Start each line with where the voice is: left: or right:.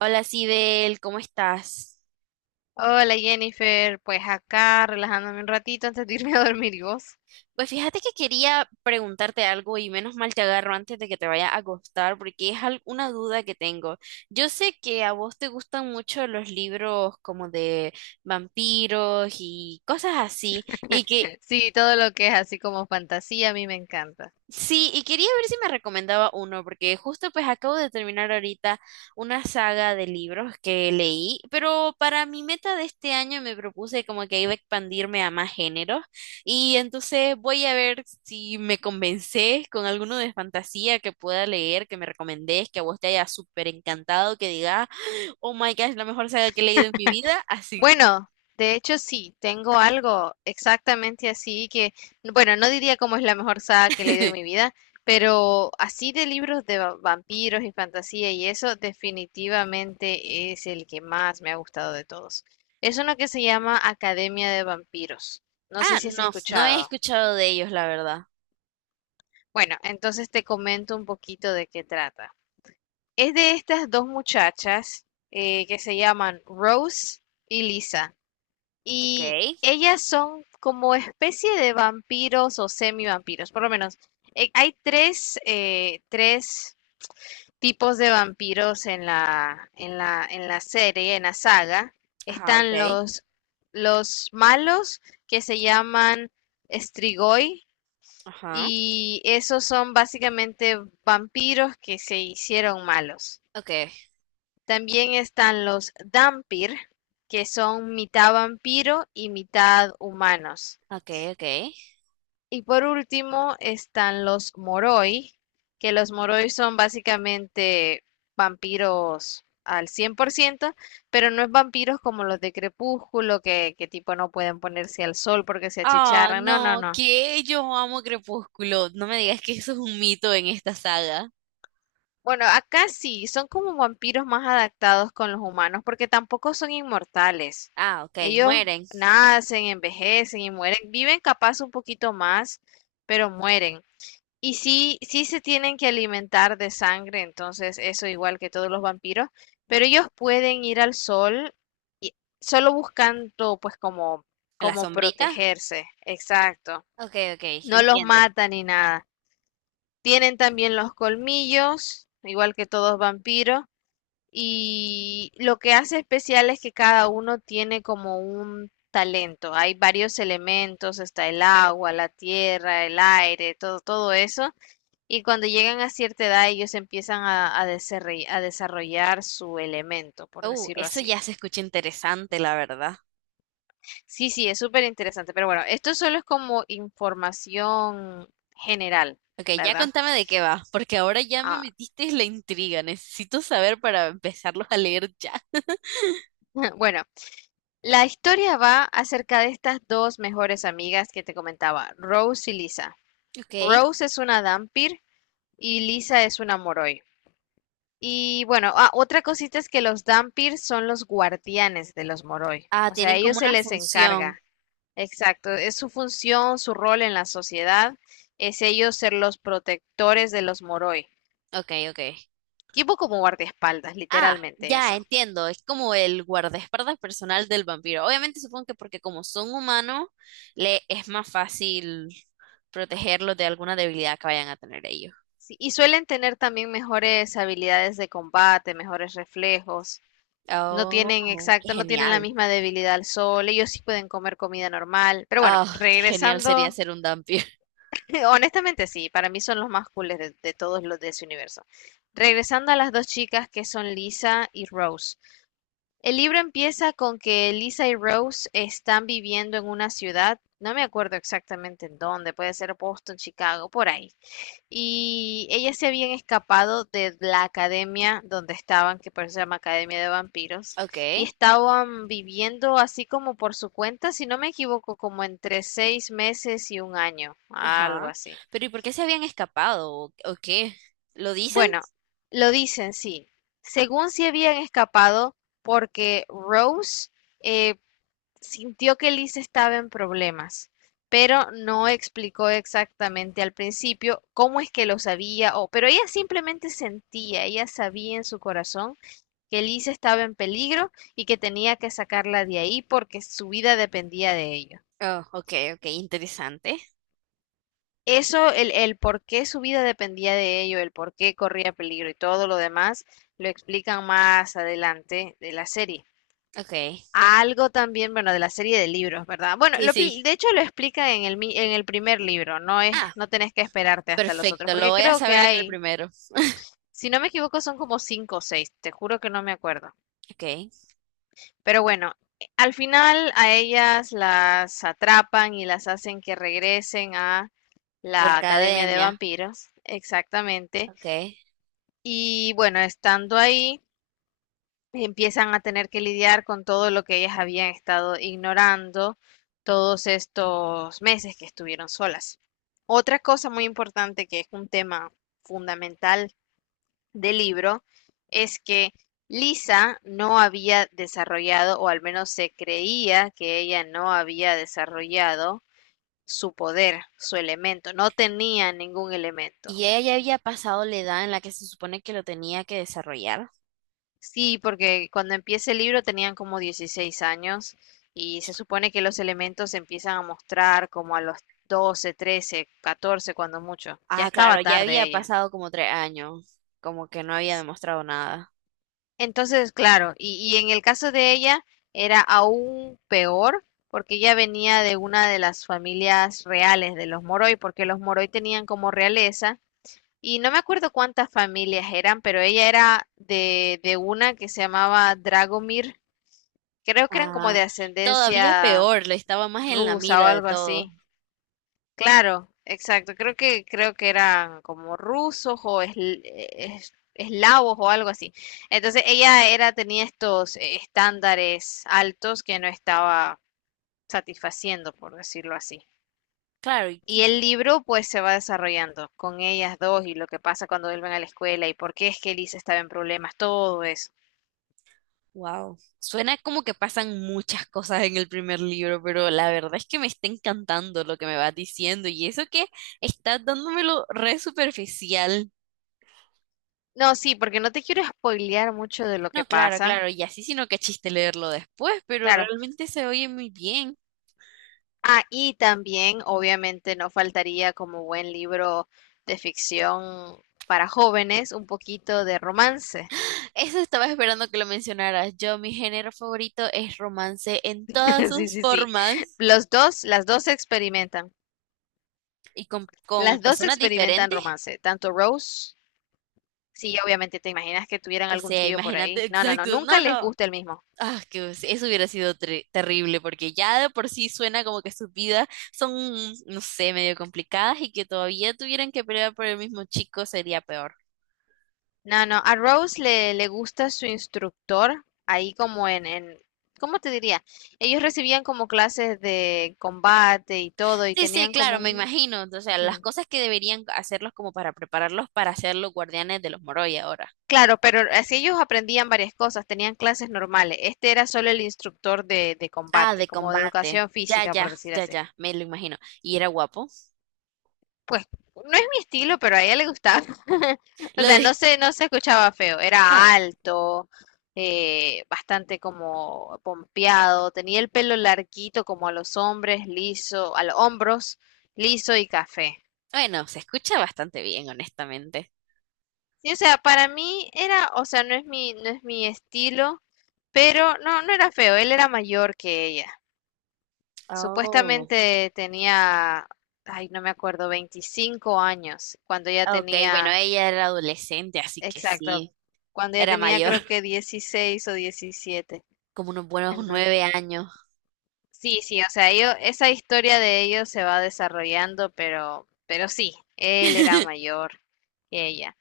right: Hola, Sibel, ¿cómo estás?
left: Hola Jennifer, pues acá relajándome un ratito antes de irme a dormir y vos.
right: Pues fíjate que quería preguntarte algo y menos mal te agarro antes de que te vaya a acostar porque una duda que tengo. Yo sé que a vos te gustan mucho los libros como de vampiros y cosas así y que
left: Sí, todo lo que es así como fantasía a mí me encanta.
right: sí, y quería ver si me recomendaba uno, porque justo pues acabo de terminar ahorita una saga de libros que leí, pero para mi meta de este año me propuse como que iba a expandirme a más géneros, y entonces voy a ver si me convencés con alguno de fantasía que pueda leer, que me recomendés, que a vos te haya súper encantado, que diga oh my gosh, la mejor saga que he leído en mi vida, así.
left: Bueno, de hecho sí, tengo algo exactamente así que, bueno, no diría cómo es la mejor saga que he leído en mi vida, pero así de libros de vampiros y fantasía y eso definitivamente es el que más me ha gustado de todos. Es uno que se llama Academia de Vampiros. No sé
right: Ah,
left: si has
right: no, no he
left: escuchado.
right: escuchado de ellos, la verdad.
left: Bueno, entonces te comento un poquito de qué trata. Es de estas dos muchachas que se llaman Rose y Lisa.
right: Ok,
left: Y ellas son como especie de vampiros o semivampiros, por lo menos. Hay tres, tres tipos de vampiros en la serie, en la saga.
right: ajá, ok,
left: Están los malos que se llaman Strigoi,
right: ajá,
left: y esos son básicamente vampiros que se hicieron malos.
right: ok.
left: También están los Dampir, que son mitad vampiro y mitad humanos.
right: Ok, ok.
left: Y por último están los Moroi, que los Moroi son básicamente vampiros al 100%, pero no es vampiros como los de Crepúsculo, que tipo no pueden ponerse al sol porque se
right: Ah,
left: achicharran. No, no,
right: no,
left: no.
right: que yo amo Crepúsculo. No me digas que eso es un mito en esta saga.
left: Bueno, acá sí, son como vampiros más adaptados con los humanos, porque tampoco son inmortales.
right: Ah, ok,
left: Ellos
right: mueren.
left: nacen, envejecen y mueren. Viven capaz un poquito más, pero mueren. Y sí, sí se tienen que alimentar de sangre, entonces eso igual que todos los vampiros, pero ellos pueden ir al sol y solo buscando pues
right: ¿En la
left: como
right: sombrita?
left: protegerse. Exacto.
right: Ok, ok,
left: No los
right: entiendo.
left: matan ni nada. Tienen también los colmillos, igual que todos vampiros, y lo que hace especial es que cada uno tiene como un talento. Hay varios elementos, está el agua, la tierra, el aire, todo, todo eso. Y cuando llegan a cierta edad, ellos empiezan a desarrollar su elemento, por decirlo
right: Eso
left: así.
right: ya se escucha interesante, la verdad.
left: Sí, sí, es súper interesante. Pero bueno, esto solo es como información general,
right: Ok, ya
left: ¿verdad?
right: contame de qué va, porque ahora ya me
left: Ah,
right: metiste en la intriga. Necesito saber para empezarlos a leer ya.
left: bueno, la historia va acerca de estas dos mejores amigas que te comentaba, Rose y Lisa.
right: Ok.
left: Rose es una Dampir y Lisa es una Moroi. Y bueno, ah, otra cosita es que los Dampir son los guardianes de los Moroi.
right: Ah,
left: O sea, a
right: tienen
left: ellos
right: como
left: se
right: una
left: les
right: función.
left: encarga. Exacto, es su función, su rol en la sociedad, es ellos ser los protectores de los Moroi.
right: Ok, ok.
left: Tipo como guardaespaldas,
right: Ah,
left: literalmente
right: ya
left: eso.
right: entiendo, es como el guardaespaldas personal del vampiro. Obviamente supongo que porque como son humanos, le es más fácil protegerlos de alguna debilidad que vayan a tener ellos.
left: Sí, y suelen tener también mejores habilidades de combate, mejores reflejos. No tienen,
right: Oh, qué
left: exacto, no tienen la
right: genial.
left: misma debilidad al sol, ellos sí pueden comer comida normal. Pero bueno,
right: Oh, qué genial sería
left: regresando,
right: ser un vampiro.
left: honestamente sí, para mí son los más cooles de todos los de ese universo. Regresando a las dos chicas que son Lisa y Rose. El libro empieza con que Lisa y Rose están viviendo en una ciudad, no me acuerdo exactamente en dónde, puede ser Boston, Chicago, por ahí. Y ellas se habían escapado de la academia donde estaban, que por eso se llama Academia de Vampiros,
right: Ok,
left: y estaban viviendo así como por su cuenta, si no me equivoco, como entre seis meses y un año, algo
right: ajá.
left: así.
right: Pero ¿y por qué se habían escapado? O qué? ¿Lo dicen?
left: Bueno, lo dicen, sí. Según se habían escapado porque Rose eh, sintió que Liz estaba en problemas, pero no explicó exactamente al principio cómo es que lo sabía, o, pero ella simplemente sentía, ella sabía en su corazón que Liz estaba en peligro y que tenía que sacarla de ahí porque su vida dependía de ello.
right: Oh, ok, ok, interesante.
left: Eso, el por qué su vida dependía de ello, el por qué corría peligro y todo lo demás, lo explican más adelante de la serie.
right: Ok,
left: Algo también, bueno, de la serie de libros, ¿verdad? Bueno,
right: sí, sí.
left: de hecho lo explica en en el primer libro, no es,
right: Ah,
left: no tenés que esperarte hasta los otros,
right: perfecto, lo
left: porque
right: voy a
left: creo que
right: saber en el
left: hay,
right: primero.
left: si no me equivoco, son como cinco o seis, te juro que no me acuerdo.
right: Ok,
left: Pero bueno, al final a ellas las atrapan y las hacen que regresen a
right: la
left: la Academia de
right: academia.
left: Vampiros, exactamente.
right: Ok.
left: Y bueno, estando ahí, empiezan a tener que lidiar con todo lo que ellas habían estado ignorando todos estos meses que estuvieron solas. Otra cosa muy importante que es un tema fundamental del libro es que Lisa no había desarrollado, o al menos se creía que ella no había desarrollado su poder, su elemento, no tenía ningún elemento.
right: Y ella ya había pasado la edad en la que se supone que lo tenía que desarrollar.
left: Sí, porque cuando empieza el libro tenían como 16 años y se supone que los elementos se empiezan a mostrar como a los 12, 13, 14 cuando mucho. Ya
right: Ah,
left: estaba
right: claro, ya
left: tarde
right: había
left: ella.
right: pasado como 3 años, como que no había demostrado nada.
left: Entonces, claro, y en el caso de ella era aún peor porque ella venía de una de las familias reales de los Moroi, porque los Moroi tenían como realeza, y no me acuerdo cuántas familias eran, pero ella era de una que se llamaba Dragomir. Creo que eran como
right: Ah,
left: de
right: todavía
left: ascendencia
right: peor, le estaba más en la
left: rusa o
right: mira de
left: algo
right: todo.
left: así. Claro, exacto. Creo que eran como rusos o eslavos o algo así. Entonces ella era tenía estos estándares altos que no estaba satisfaciendo, por decirlo así.
right: Claro, y
left: Y el libro pues se va desarrollando con ellas dos y lo que pasa cuando vuelven a la escuela y por qué es que Elisa estaba en problemas, todo eso.
right: wow. Suena como que pasan muchas cosas en el primer libro, pero la verdad es que me está encantando lo que me vas diciendo y eso que estás dándomelo re superficial.
left: No, sí, porque no te quiero spoilear mucho de lo que
right: No, claro,
left: pasa.
right: claro, y así sino que chiste leerlo después, pero
left: Claro,
right: realmente se oye muy bien.
left: ah, y también, obviamente, no faltaría como buen libro de ficción para jóvenes, un poquito de romance.
right: Eso estaba esperando que lo mencionaras. Yo, mi género favorito es romance en todas
left: Sí,
right: sus
left: sí, sí.
right: formas
left: Las dos experimentan,
right: y con personas diferentes.
left: romance, tanto Rose, sí, obviamente, te imaginas que tuvieran
right: O
left: algún
right: sea,
left: trío por
right: imagínate,
left: ahí. No, no, no,
right: exacto.
left: nunca
right: No,
left: les
right: no.
left: gusta el mismo.
right: Ah, eso hubiera sido terrible porque ya de por sí suena como que sus vidas son, no sé, medio complicadas y que todavía tuvieran que pelear por el mismo chico sería peor.
left: No, no, a Rose le gusta su instructor, ahí como ¿cómo te diría? Ellos recibían como clases de combate y todo, y
right: Sí, sí,
left: tenían
right: claro,
left: como
right: me
left: un...
right: imagino. O sea, las
left: ujú.
right: cosas que deberían hacerlos como para prepararlos para ser los guardianes de los Moroi ahora.
left: Claro, pero así ellos aprendían varias cosas, tenían clases normales. Este era solo el instructor de
right: Ah,
left: combate,
right: de
left: como de
right: combate.
left: educación
right: Ya,
left: física, por
right: ya,
left: decir
right: ya,
left: así.
right: ya, me lo imagino. Y era guapo.
left: Pues no es mi estilo, pero a ella le gustaba. O
right: Lo
left: sea,
right: de...
left: no se escuchaba feo,
right: Ah,
left: era alto, bastante como pompeado, tenía el pelo larguito como a los hombres, liso, a los hombros, liso y café.
right: bueno, se escucha bastante bien, honestamente.
left: Sí, o sea, para mí era, o sea, no es mi estilo, pero no, no era feo, él era mayor que ella.
right: Oh.
left: Supuestamente tenía, ay, no me acuerdo, 25 años, cuando ella
right: Ok, bueno,
left: tenía,
right: ella era adolescente, así que
left: exacto,
right: sí,
left: cuando ella
right: era
left: tenía
right: mayor,
left: creo que 16 o 17.
right: como unos buenos
left: Entonces,
right: 9 años.
left: sí, sí, o sea, esa historia de ellos se va desarrollando, pero sí, él era mayor que ella.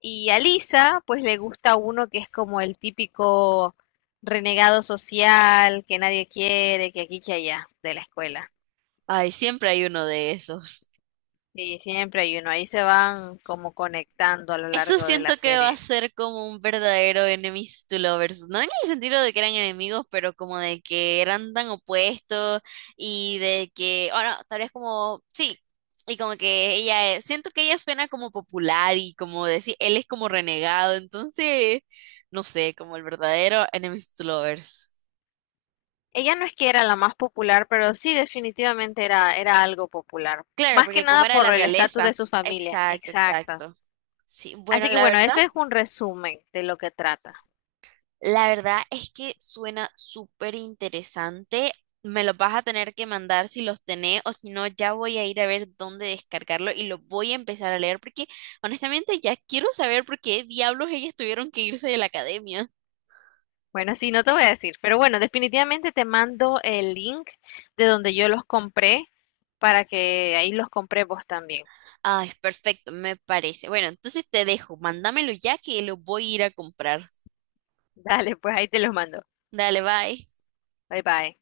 left: Y a Lisa, pues le gusta uno que es como el típico renegado social, que nadie quiere, que aquí, que allá, de la escuela.
right: Ay, siempre hay uno de esos.
left: Sí, siempre hay uno. Ahí se van como conectando a lo
right: Eso
left: largo de la
right: siento que va a
left: serie.
right: ser como un verdadero enemies to lovers, no en el sentido de que eran enemigos, pero como de que eran tan opuestos y de que, bueno, tal vez como, sí, y como que ella, siento que ella suena como popular y como decir, él es como renegado, entonces, no sé, como el verdadero enemies to lovers.
left: Ella no es que era la más popular, pero sí definitivamente era algo popular.
right: Claro,
left: Más que
right: porque como
left: nada
right: era de la
left: por el estatus
right: realeza.
left: de su familia.
right: Exacto,
left: Exacto.
right: exacto. Sí, bueno,
left: Así que
right: la
left: bueno,
right: verdad.
left: eso es un resumen de lo que trata.
right: La verdad es que suena súper interesante. Me los vas a tener que mandar si los tenés o si no, ya voy a ir a ver dónde descargarlo y lo voy a empezar a leer porque honestamente ya quiero saber por qué diablos ellas tuvieron que irse de la academia.
left: Bueno, sí, no te voy a decir, pero bueno, definitivamente te mando el link de donde yo los compré para que ahí los compré vos también.
right: Ay, perfecto, me parece. Bueno, entonces te dejo, mándamelo ya que lo voy a ir a comprar.
left: Dale, pues ahí te los mando.
right: Dale, bye.
left: Bye bye.